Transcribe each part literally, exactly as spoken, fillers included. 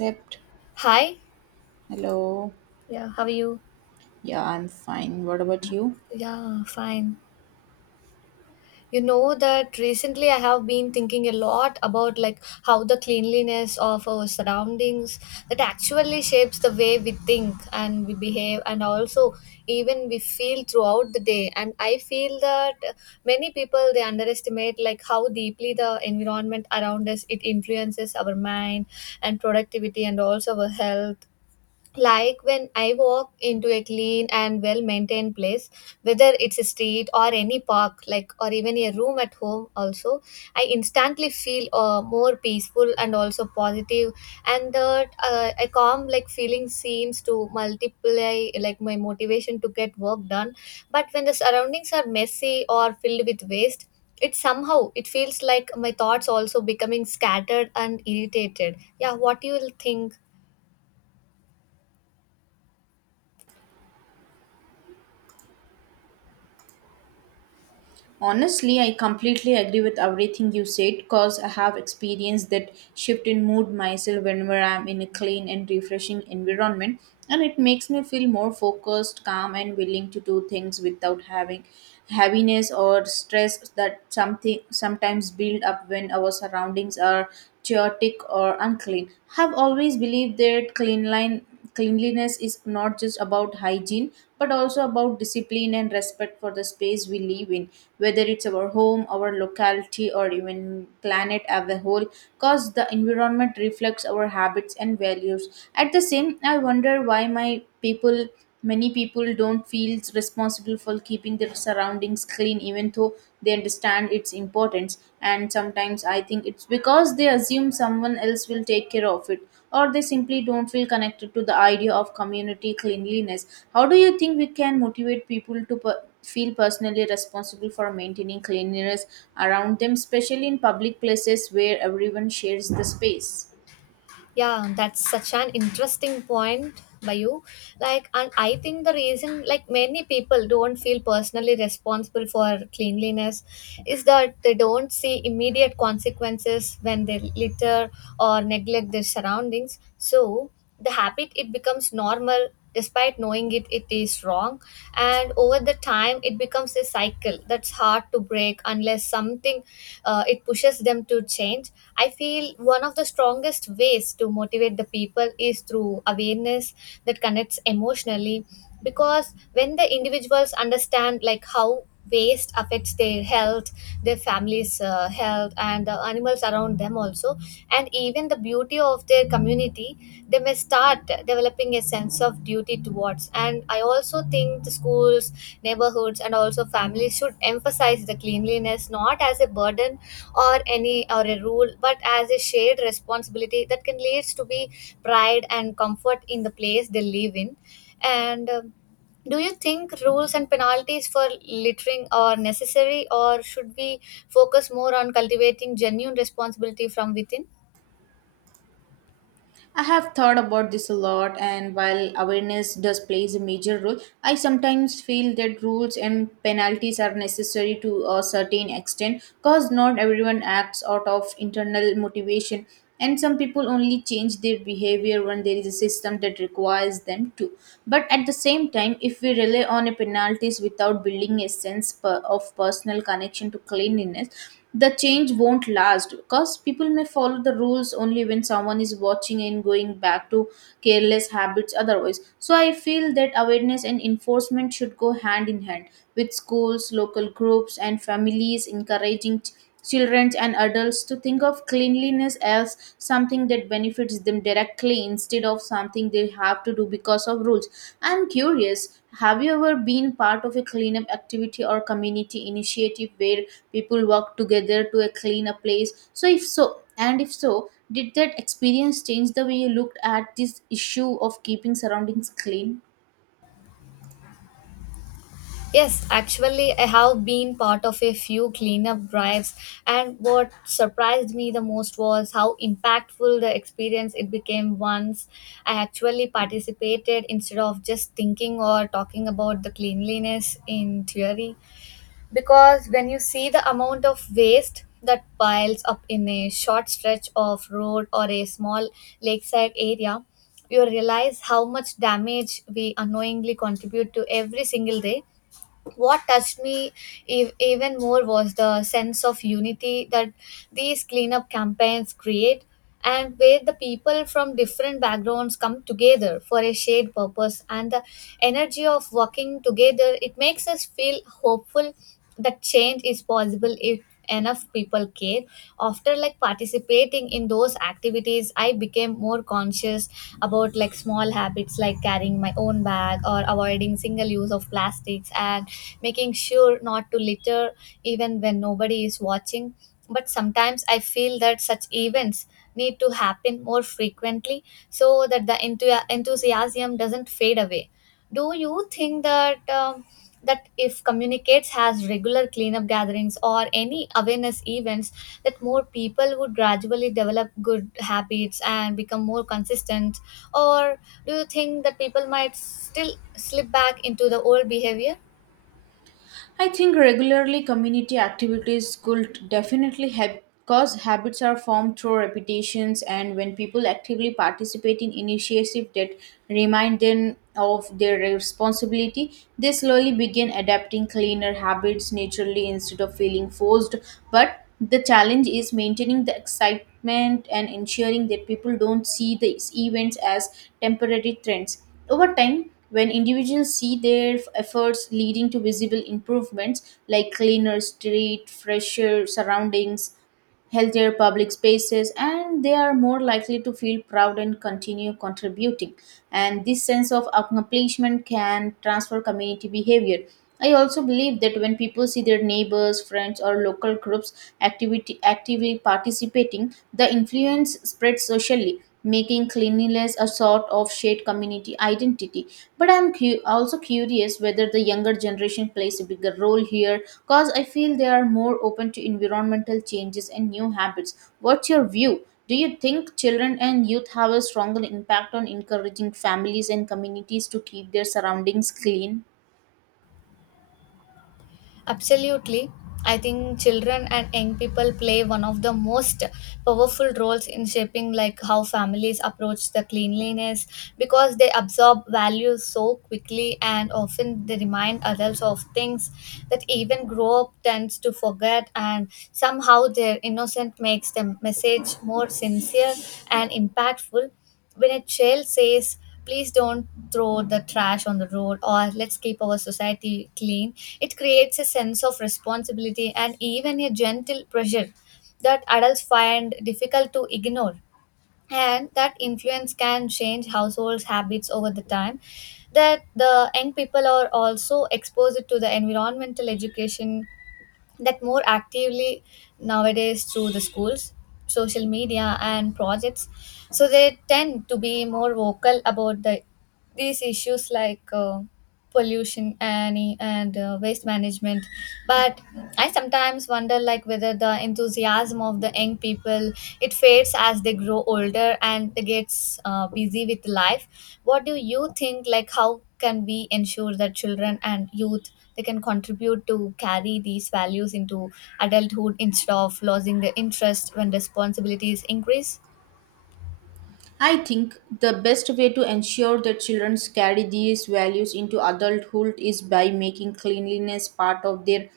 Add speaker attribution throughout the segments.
Speaker 1: Except,
Speaker 2: Hi.
Speaker 1: hello.
Speaker 2: Yeah, how are you?
Speaker 1: Yeah, I'm fine. What about you?
Speaker 2: Yeah, fine. You know that recently I have been thinking a lot about like how the cleanliness of our surroundings that actually shapes the way we think and we behave and also even we feel throughout the day. And I feel that many people they underestimate like how deeply the environment around us it influences our mind and productivity and also our health. Like when I walk into a clean and well maintained place, whether it's a street or any park, like or even a room at home, also, I instantly feel uh, more peaceful and also positive, and that uh, a calm like feeling seems to multiply like my motivation to get work done. But when the surroundings are messy or filled with waste, it somehow it feels like my thoughts also becoming scattered and irritated. Yeah, what you will think?
Speaker 1: Honestly, I completely agree with everything you said because I have experienced that shift in mood myself whenever I'm in a clean and refreshing environment, and it makes me feel more focused, calm, and willing to do things without having heaviness or stress that something sometimes build up when our surroundings are chaotic or unclean. Have always believed that clean line cleanliness is not just about hygiene but also about discipline and respect for the space we live in, whether it's our home, our locality, or even planet as a whole. Cause the environment reflects our habits and values. At the same, I wonder why my people many people don't feel responsible for keeping their surroundings clean even though they understand its importance. And sometimes I think it's because they assume someone else will take care of it, or they simply don't feel connected to the idea of community cleanliness. How do you think we can motivate people to per- feel personally responsible for maintaining cleanliness around them, especially in public places where everyone shares the space?
Speaker 2: Yeah, that's such an interesting point by you. Like, and I think the reason like many people don't feel personally responsible for cleanliness is that they don't see immediate consequences when they litter or neglect their surroundings. So the habit it becomes normal despite knowing it it is wrong, and over the time it becomes a cycle that's hard to break unless something uh, it pushes them to change. I feel one of the strongest ways to motivate the people is through awareness that connects emotionally, because when the individuals understand like how waste affects their health, their families uh, health, and the animals around them also, and even the beauty of their community, they may start developing a sense of duty towards. And I also think the schools, neighborhoods, and also families should emphasize the cleanliness not as a burden or any or a rule, but as a shared responsibility that can lead to be pride and comfort in the place they live in. And um, do you think rules and penalties for littering are necessary, or should we focus more on cultivating genuine responsibility from within?
Speaker 1: I have thought about this a lot, and while awareness does plays a major role, I sometimes feel that rules and penalties are necessary to a certain extent because not everyone acts out of internal motivation, and some people only change their behavior when there is a system that requires them to. But at the same time, if we rely on a penalties without building a sense per- of personal connection to cleanliness, the change won't last because people may follow the rules only when someone is watching and going back to careless habits otherwise. So I feel that awareness and enforcement should go hand in hand, with schools, local groups, and families encouraging children and adults to think of cleanliness as something that benefits them directly instead of something they have to do because of rules. I'm curious, have you ever been part of a cleanup activity or community initiative where people work together to a clean a place? So if so, and if so, did that experience change the way you looked at this issue of keeping surroundings clean?
Speaker 2: Yes, actually, I have been part of a few cleanup drives, and what surprised me the most was how impactful the experience it became once I actually participated instead of just thinking or talking about the cleanliness in theory. Because when you see the amount of waste that piles up in a short stretch of road or a small lakeside area, you realize how much damage we unknowingly contribute to every single day. What touched me ev- even more was the sense of unity that these cleanup campaigns create, and where the people from different backgrounds come together for a shared purpose, and the energy of working together it makes us feel hopeful that change is possible if enough people care. After like participating in those activities, I became more conscious about like small habits like carrying my own bag or avoiding single use of plastics and making sure not to litter even when nobody is watching. But sometimes I feel that such events need to happen more frequently so that the enthu- enthusiasm doesn't fade away. Do you think that um, that if communicates has regular cleanup gatherings or any awareness events that more people would gradually develop good habits and become more consistent, or do you think that people might still slip back into the old behavior?
Speaker 1: I think regularly community activities could definitely help because habits are formed through repetitions, and when people actively participate in initiatives that remind them of their responsibility, they slowly begin adapting cleaner habits naturally instead of feeling forced. But the challenge is maintaining the excitement and ensuring that people don't see these events as temporary trends. Over time, when individuals see their efforts leading to visible improvements like cleaner street, fresher surroundings, healthier public spaces, and they are more likely to feel proud and continue contributing. And this sense of accomplishment can transfer community behavior. I also believe that when people see their neighbors, friends, or local groups activity actively participating, the influence spreads socially, making cleanliness a sort of shared community identity. But I'm cu- also curious whether the younger generation plays a bigger role here because I feel they are more open to environmental changes and new habits. What's your view? Do you think children and youth have a stronger impact on encouraging families and communities to keep their surroundings clean?
Speaker 2: Absolutely. I think children and young people play one of the most powerful roles in shaping like how families approach the cleanliness, because they absorb values so quickly and often they remind adults of things that even grow up tends to forget, and somehow their innocence makes the message more sincere and impactful. When a child says, please don't throw the trash on the road, or let's keep our society clean, it creates a sense of responsibility and even a gentle pressure that adults find difficult to ignore. And that influence can change households' habits over the time. That the young people are also exposed to the environmental education that more actively nowadays through the schools, social media, and projects, so they tend to be more vocal about the these issues like uh, pollution and, and uh, waste management. But I sometimes wonder like whether the enthusiasm of the young people it fades as they grow older and they gets uh, busy with life. What do you think like how can we ensure that children and youth they can contribute to carry these values into adulthood instead of losing the interest when responsibilities increase?
Speaker 1: I think the best way to ensure that children carry these values into adulthood is by making cleanliness part of their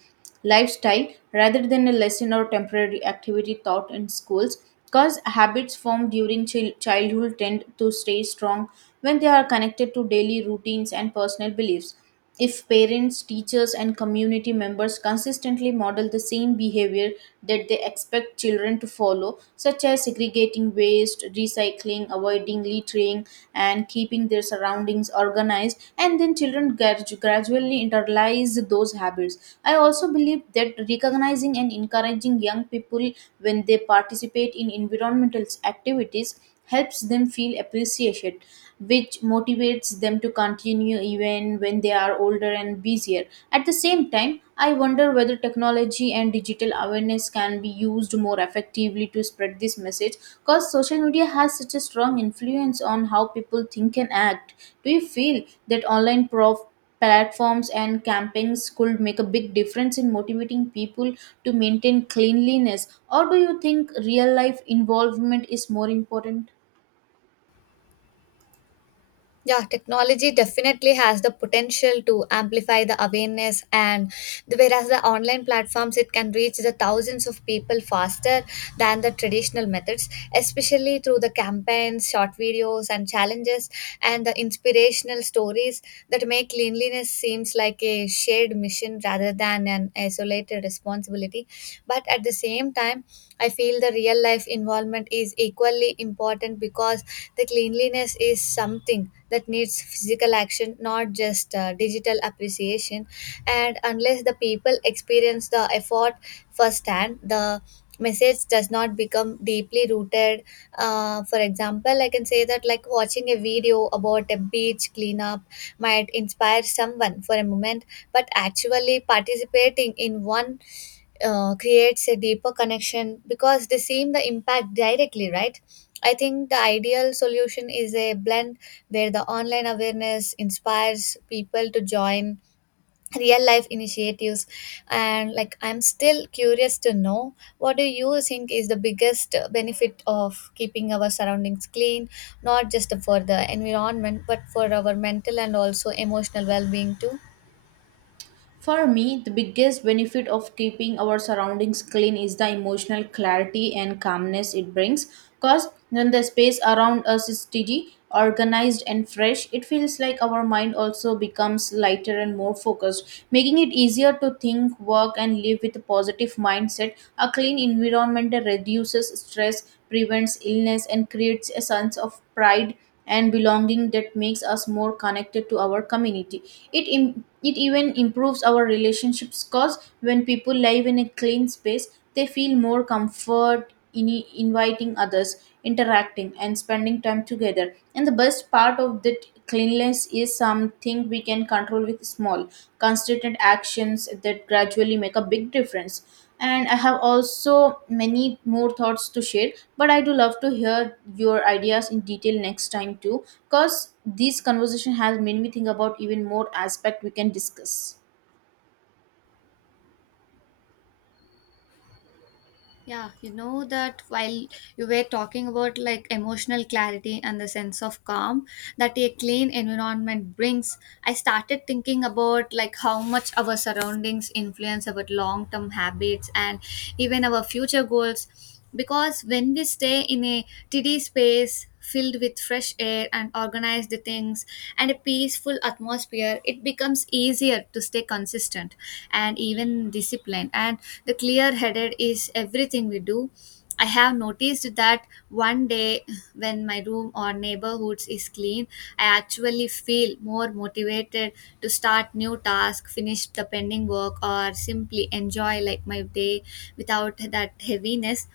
Speaker 1: lifestyle rather than a lesson or temporary activity taught in schools, because habits formed during chil- childhood tend to stay strong when they are connected to daily routines and personal beliefs. If parents, teachers, and community members consistently model the same behavior that they expect children to follow, such as segregating waste, recycling, avoiding littering, and keeping their surroundings organized, and then children gradu- gradually internalize those habits. I also believe that recognizing and encouraging young people when they participate in environmental activities helps them feel appreciated, which motivates them to continue even when they are older and busier. At the same time, I wonder whether technology and digital awareness can be used more effectively to spread this message because social media has such a strong influence on how people think and act. Do you feel that online prof- platforms and campings could make a big difference in motivating people to maintain cleanliness, or do you think real life involvement is more important?
Speaker 2: Yeah, technology definitely has the potential to amplify the awareness, and the, whereas the online platforms it can reach the thousands of people faster than the traditional methods, especially through the campaigns, short videos, and challenges, and the inspirational stories that make cleanliness seems like a shared mission rather than an isolated responsibility. But at the same time, I feel the real life involvement is equally important because the cleanliness is something that needs physical action, not just uh, digital appreciation. And unless the people experience the effort firsthand, the message does not become deeply rooted. Uh, for example, I can say that like watching a video about a beach cleanup might inspire someone for a moment, but actually participating in one uh, creates a deeper connection because they seem the impact directly, right? I think the ideal solution is a blend where the online awareness inspires people to join real life initiatives. And like I'm still curious to know, what do you think is the biggest benefit of keeping our surroundings clean, not just for the environment but for our mental and also emotional well-being too?
Speaker 1: For me, the biggest benefit of keeping our surroundings clean is the emotional clarity and calmness it brings. Because when the space around us is tidy, organized, and fresh, it feels like our mind also becomes lighter and more focused, making it easier to think, work, and live with a positive mindset. A clean environment reduces stress, prevents illness, and creates a sense of pride and belonging that makes us more connected to our community. It Im- it even improves our relationships because when people live in a clean space, they feel more comfort in i- inviting others, interacting, and spending time together. And the best part of that cleanliness is something we can control with small, consistent actions that gradually make a big difference. And I have also many more thoughts to share, but I do love to hear your ideas in detail next time too, because this conversation has made me think about even more aspect we can discuss.
Speaker 2: Yeah, you know that while you were talking about like emotional clarity and the sense of calm that a clean environment brings, I started thinking about like how much our surroundings influence our long-term habits and even our future goals, because when we stay in a tidy space filled with fresh air and organized things and a peaceful atmosphere, it becomes easier to stay consistent and even disciplined, and the clear headed is everything we do. I have noticed that one day when my room or neighborhoods is clean, I actually feel more motivated to start new task, finish the pending work, or simply enjoy like my day without that heaviness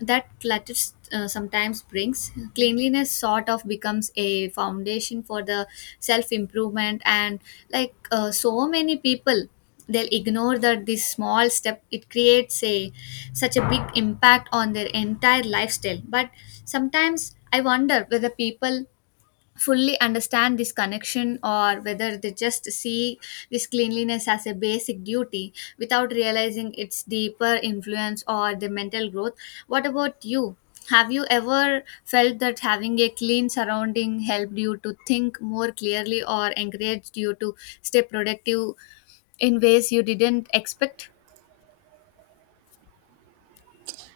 Speaker 2: that clutter uh, sometimes brings. Cleanliness sort of becomes a foundation for the self improvement. And like uh, so many people, they'll ignore that this small step it creates a such a big impact on their entire lifestyle. But sometimes I wonder whether people fully understand this connection, or whether they just see this cleanliness as a basic duty without realizing its deeper influence or the mental growth. What about you? Have you ever felt that having a clean surrounding helped you to think more clearly or encouraged you to stay productive in ways you didn't expect?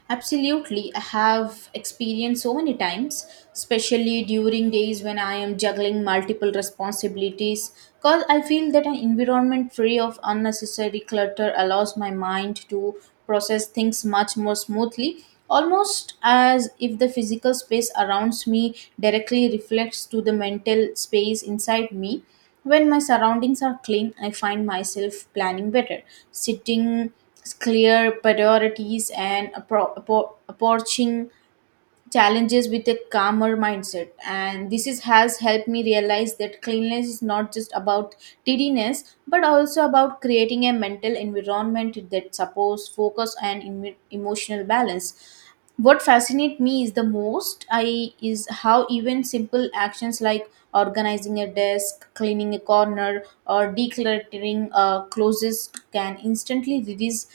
Speaker 1: Absolutely. I have experienced so many times, especially during days when I am juggling multiple responsibilities, because I feel that an environment free of unnecessary clutter allows my mind to process things much more smoothly, almost as if the physical space around me directly reflects to the mental space inside me. When my surroundings are clean, I find myself planning better, setting clear priorities, and appro- appro- approaching challenges with a calmer mindset. And this is, has helped me realize that cleanliness is not just about tidiness, but also about creating a mental environment that supports focus and emo- emotional balance. What fascinates me is the most I is how even simple actions like organizing a desk, cleaning a corner, or decluttering uh, closes can instantly release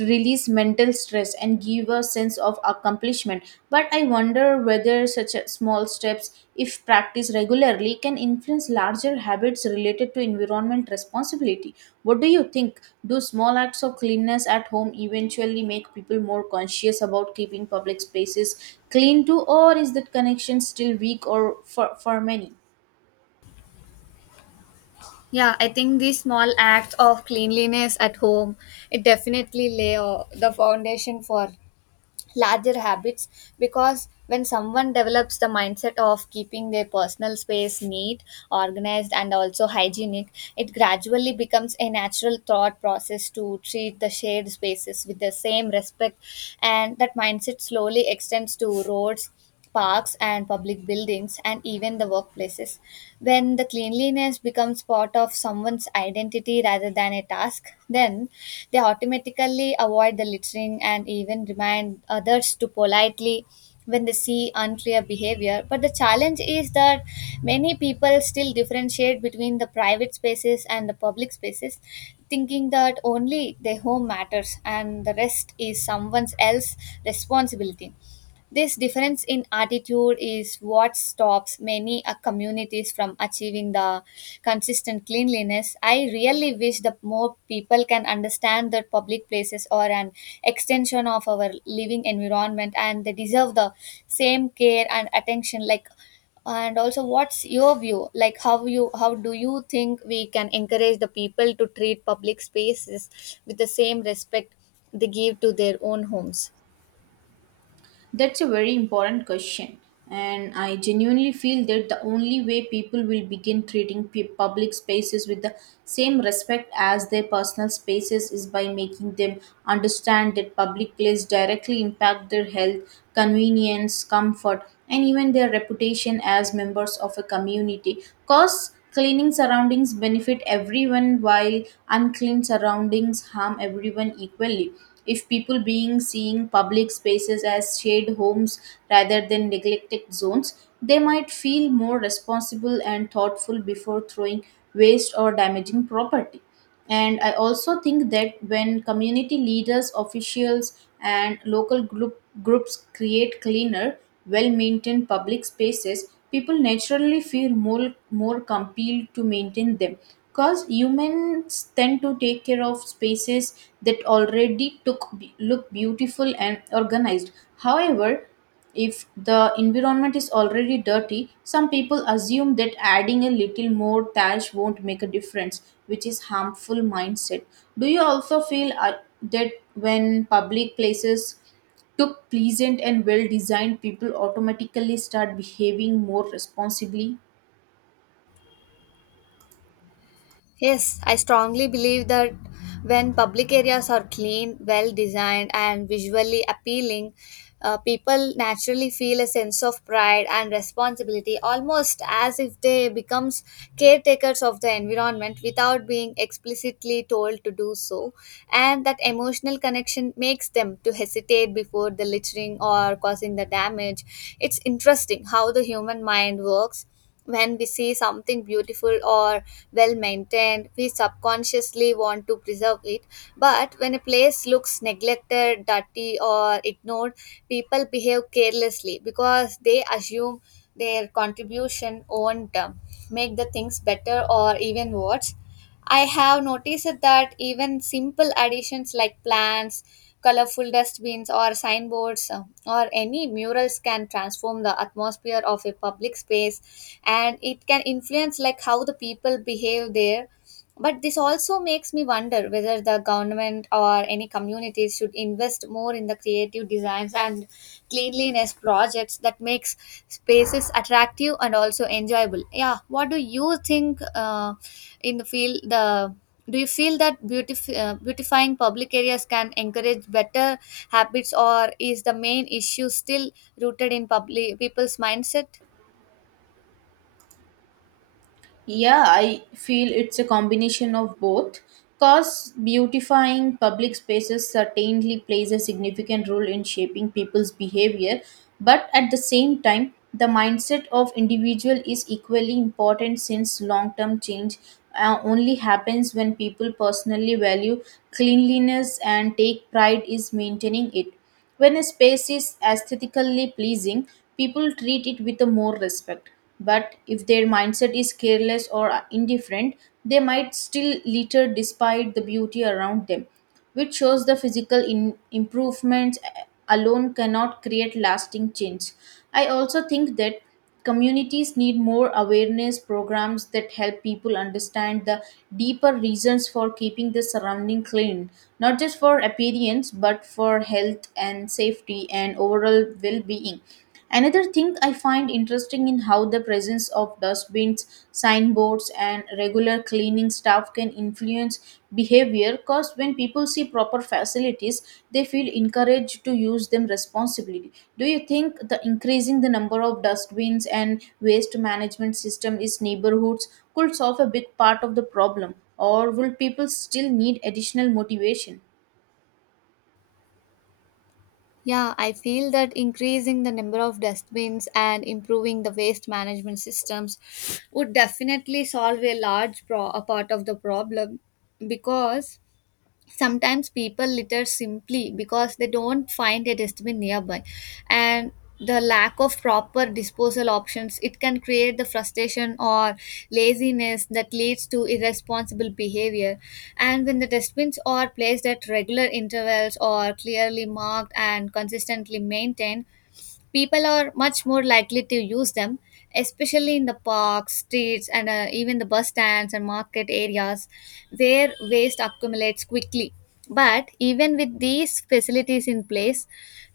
Speaker 1: release mental stress and give a sense of accomplishment. But I wonder whether such as small steps, if practiced regularly, can influence larger habits related to environment responsibility. What do you think? Do small acts of cleanliness at home eventually make people more conscious about keeping public spaces clean too, or is that connection still weak or for, for many?
Speaker 2: Yeah, I think these small acts of cleanliness at home, it definitely lay uh, the foundation for larger habits, because when someone develops the mindset of keeping their personal space neat, organized, and also hygienic, it gradually becomes a natural thought process to treat the shared spaces with the same respect, and that mindset slowly extends to roads, parks, and public buildings, and even the workplaces. When the cleanliness becomes part of someone's identity rather than a task, then they automatically avoid the littering and even remind others to politely when they see unclear behavior. But the challenge is that many people still differentiate between the private spaces and the public spaces, thinking that only their home matters and the rest is someone else's responsibility. This difference in attitude is what stops many uh, communities from achieving the consistent cleanliness. I really wish that more people can understand that public places are an extension of our living environment and they deserve the same care and attention like. And also what's your view like how you how do you think we can encourage the people to treat public spaces with the same respect they give to their own homes?
Speaker 1: That's a very important question, and I genuinely feel that the only way people will begin treating pu- public spaces with the same respect as their personal spaces is by making them understand that public places directly impact their health, convenience, comfort, and even their reputation as members of a community. Cause cleaning surroundings benefit everyone while unclean surroundings harm everyone equally. If people being seeing public spaces as shared homes rather than neglected zones, they might feel more responsible and thoughtful before throwing waste or damaging property. And I also think that when community leaders, officials, and local group, groups create cleaner, well maintained public spaces, people naturally feel more, more compelled to maintain them, because humans tend to take care of spaces that already took, look beautiful and organized. However, if the environment is already dirty, some people assume that adding a little more trash won't make a difference, which is harmful mindset. Do you also feel uh, that when public places Took pleasant and well designed, people automatically start behaving more responsibly?
Speaker 2: Yes, I strongly believe that when public areas are clean, well designed, and visually appealing, uh, people naturally feel a sense of pride and responsibility, almost as if they becomes caretakers of the environment without being explicitly told to do so. And that emotional connection makes them to hesitate before the littering or causing the damage. It's interesting how the human mind works. When we see something beautiful or well maintained, we subconsciously want to preserve it, but when a place looks neglected, dirty or ignored, people behave carelessly because they assume their contribution won't um, make the things better or even worse. I have noticed that even simple additions like plants, colorful dustbins or signboards, uh, or any murals can transform the atmosphere of a public space, and it can influence like how the people behave there. But this also makes me wonder whether the government or any communities should invest more in the creative designs and cleanliness projects that makes spaces attractive and also enjoyable. Yeah, what do you think, uh, in the field, the do you feel that beautif- uh, beautifying public areas can encourage better habits, or is the main issue still rooted in public people's mindset?
Speaker 1: Yeah, I feel it's a combination of both. Because beautifying public spaces certainly plays a significant role in shaping people's behavior, but at the same time, the mindset of individual is equally important since long-term change uh, only happens when people personally value cleanliness and take pride in maintaining it. When a space is aesthetically pleasing, people treat it with more respect. But if their mindset is careless or indifferent, they might still litter despite the beauty around them, which shows the physical in- improvements alone cannot create lasting change. I also think that Communities need more awareness programs that help people understand the deeper reasons for keeping the surrounding clean, not just for appearance, but for health and safety and overall well being. Another thing I find interesting in how the presence of dustbins, signboards, and regular regular cleaning staff can influence behavior, because when people see proper facilities, they feel encouraged to use them responsibly. Do you think the increasing the number of dustbins and waste management system is neighborhoods could solve a big part of the problem, or will people still need additional motivation?
Speaker 2: Yeah, I feel that increasing the number of dustbins and improving the waste management systems would definitely solve a large pro- a part of the problem, because sometimes people litter simply because they don't find a dustbin nearby, and the lack of proper disposal options, it can create the frustration or laziness that leads to irresponsible behavior. And when the dustbins are placed at regular intervals or clearly marked and consistently maintained, people are much more likely to use them, especially in the parks, streets and uh, even the bus stands and market areas where waste accumulates quickly. But even with these facilities in place,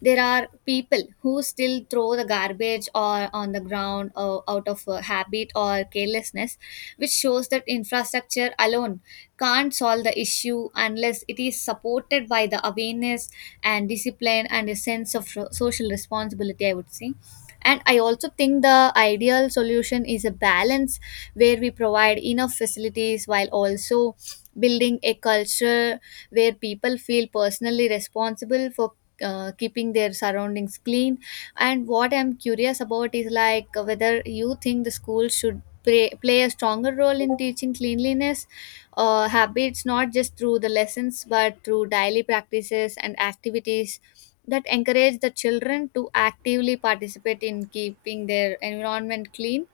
Speaker 2: there are people who still throw the garbage or on the ground or out of uh, habit or carelessness, which shows that infrastructure alone can't solve the issue unless it is supported by the awareness and discipline and a sense of so- social responsibility, I would say. And I also think the ideal solution is a balance where we provide enough facilities while also building a culture where people feel personally responsible for uh, keeping their surroundings clean. And what I'm curious about is like whether you think the school should play, play a stronger role in teaching cleanliness uh, habits, not just through the lessons, but through daily practices and activities that encourage the children to actively participate in keeping their environment clean.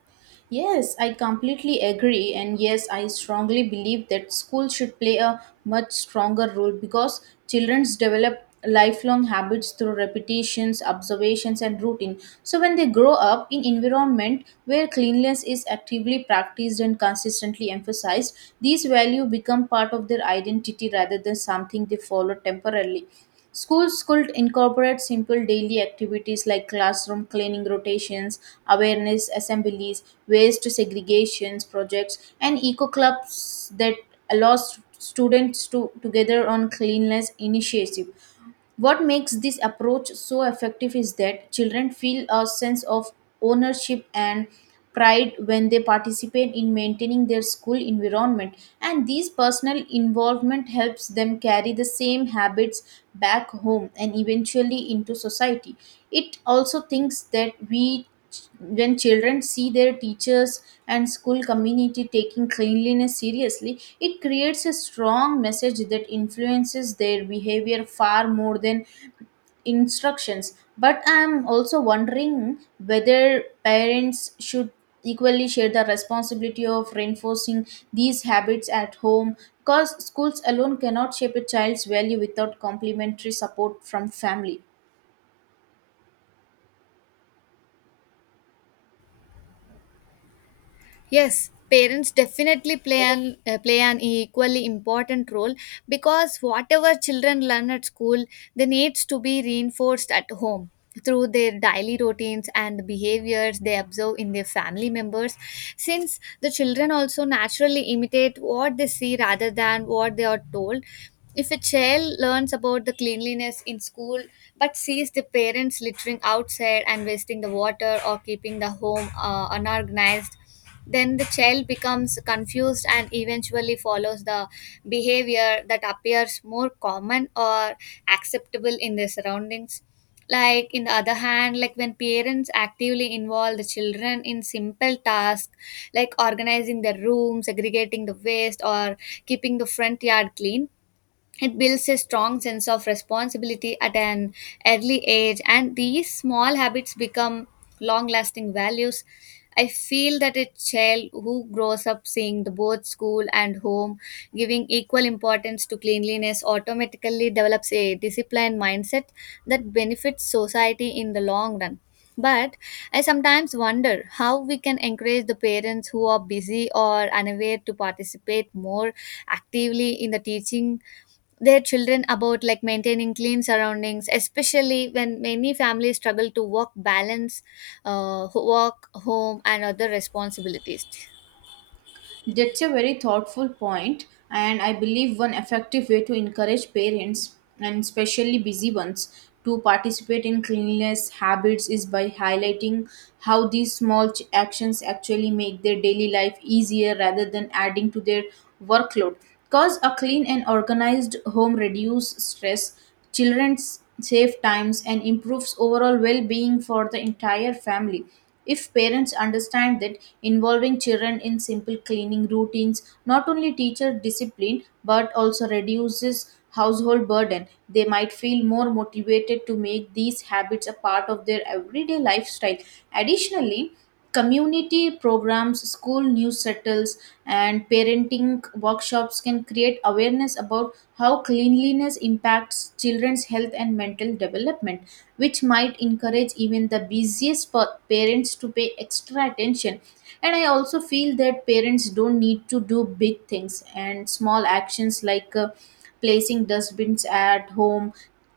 Speaker 1: Yes, I completely agree. And yes, I strongly believe that school should play a much stronger role because childrens develop lifelong habits through repetitions, observations, and routine. So when they grow up in environment where cleanliness is actively practiced and consistently emphasized, these values become part of their identity rather than something they follow temporarily. Schools could incorporate simple daily activities like classroom cleaning rotations, awareness assemblies, waste segregations projects, and eco clubs that allow s- students to together on cleanliness initiative. What makes this approach so effective is that children feel a sense of ownership and pride when they participate in maintaining their school environment, and this personal involvement helps them carry the same habits back home and eventually into society. It also thinks that we when children see their teachers and school community taking cleanliness seriously, it creates a strong message that influences their behavior far more than instructions. But I am also wondering whether parents should equally share the responsibility of reinforcing these habits at home, because schools alone cannot shape a child's value without complementary support from family.
Speaker 2: Yes, parents definitely play an uh, play an equally important role, because whatever children learn at school, they needs to be reinforced at home through their daily routines and behaviors they observe in their family members, since the children also naturally imitate what they see rather than what they are told. If a child learns about the cleanliness in school but sees the parents littering outside and wasting the water or keeping the home uh, unorganized, then the child becomes confused and eventually follows the behavior that appears more common or acceptable in their surroundings. Like in the other hand, like when parents actively involve the children in simple tasks like organizing their room, segregating the waste or keeping the front yard clean, it builds a strong sense of responsibility at an early age, and these small habits become long lasting values. I feel that a child who grows up seeing the both school and home giving equal importance to cleanliness automatically develops a disciplined mindset that benefits society in the long run. But I sometimes wonder how we can encourage the parents who are busy or unaware to participate more actively in the teaching their children about like maintaining clean surroundings, especially when many families struggle to work balance, uh, ho- work home and other responsibilities.
Speaker 1: That's a very thoughtful point, and I believe one effective way to encourage parents, and especially busy ones, to participate in cleanliness habits is by highlighting how these small ch- actions actually make their daily life easier rather than adding to their workload. Because a clean and organized home reduces stress, children save times, and improves overall well being for the entire family. If parents understand that involving children in simple cleaning routines not only teaches discipline but also reduces household burden, they might feel more motivated to make these habits a part of their everyday lifestyle. Additionally, community programs, school newsletters, and parenting workshops can create awareness about how cleanliness impacts children's health and mental development, which might encourage even the busiest pa- parents to pay extra attention. And I also feel that parents don't need to do big things, and small actions like uh, placing dustbins at home,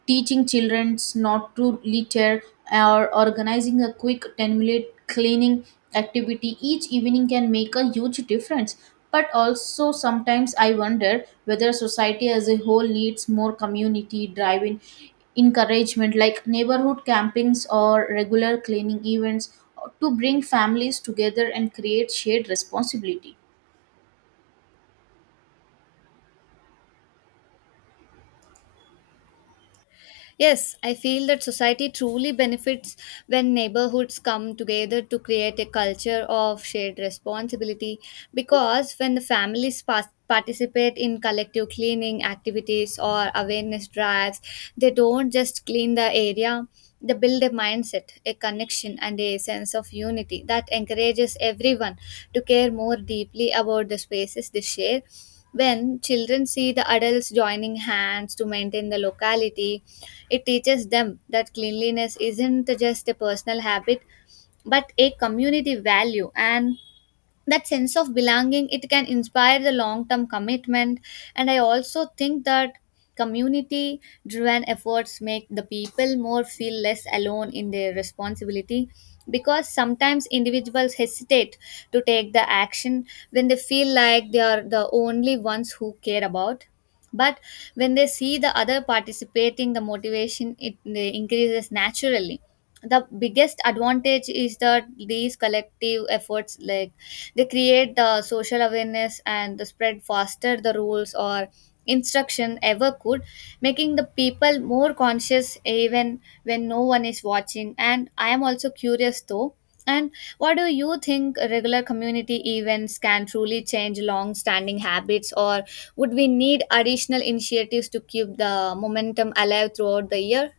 Speaker 1: teaching children not to litter, or organizing a quick ten minute cleaning activity each evening can make a huge difference. But also sometimes I wonder whether society as a whole needs more community driven encouragement like neighborhood campings or regular cleaning events to bring families together and create shared responsibility.
Speaker 2: Yes, I feel that society truly benefits when neighborhoods come together to create a culture of shared responsibility, because when the families pas- participate in collective cleaning activities or awareness drives, they don't just clean the area, they build a mindset, a connection, and a sense of unity that encourages everyone to care more deeply about the spaces they share. When children see the adults joining hands to maintain the locality, it teaches them that cleanliness isn't just a personal habit but a community value, and that sense of belonging, it can inspire the long term commitment. And I also think that community driven efforts make the people more feel less alone in their responsibility, because sometimes individuals hesitate to take the action when they feel like they are the only ones who care about. But when they see the other participating, the motivation it increases naturally. The biggest advantage is that these collective efforts, like they create the social awareness and the spread faster the rules or instruction ever could, making the people more conscious even when no one is watching. And I am also curious though. And what do you think, regular community events can truly change long standing habits, or would we need additional initiatives to keep the momentum alive throughout the year?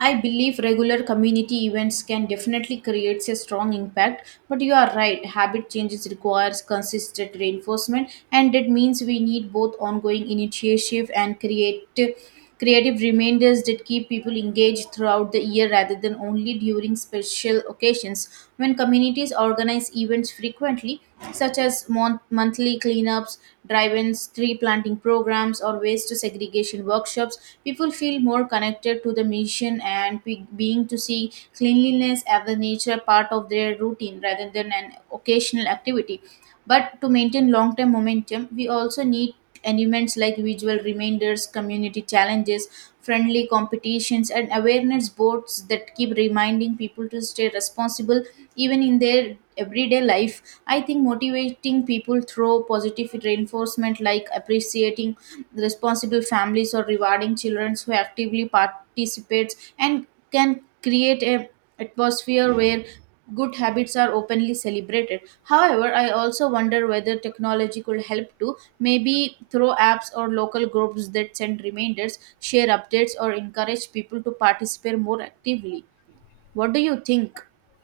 Speaker 1: I believe regular community events can definitely create a strong impact, but you are right, habit changes requires consistent reinforcement, and that means we need both ongoing initiative and creative creative reminders that keep people engaged throughout the year rather than only during special occasions. When communities organize events frequently, such as mon- monthly cleanups, drive-ins, tree planting programs, programs or waste segregation workshops, people feel more connected to the mission and be- being to see cleanliness as a nature part of their routine rather than an occasional activity. But to maintain long term momentum, we also need elements like visual reminders, community challenges, friendly competitions, and awareness boards that keep reminding people to stay responsible even in their everyday life. I think motivating people through positive reinforcement like appreciating responsible families or rewarding children who actively participate and can create a atmosphere where good habits are openly celebrated. However, I also wonder whether technology could help too, maybe through apps or local groups that send reminders, share updates, or encourage people to participate more actively. What do you think?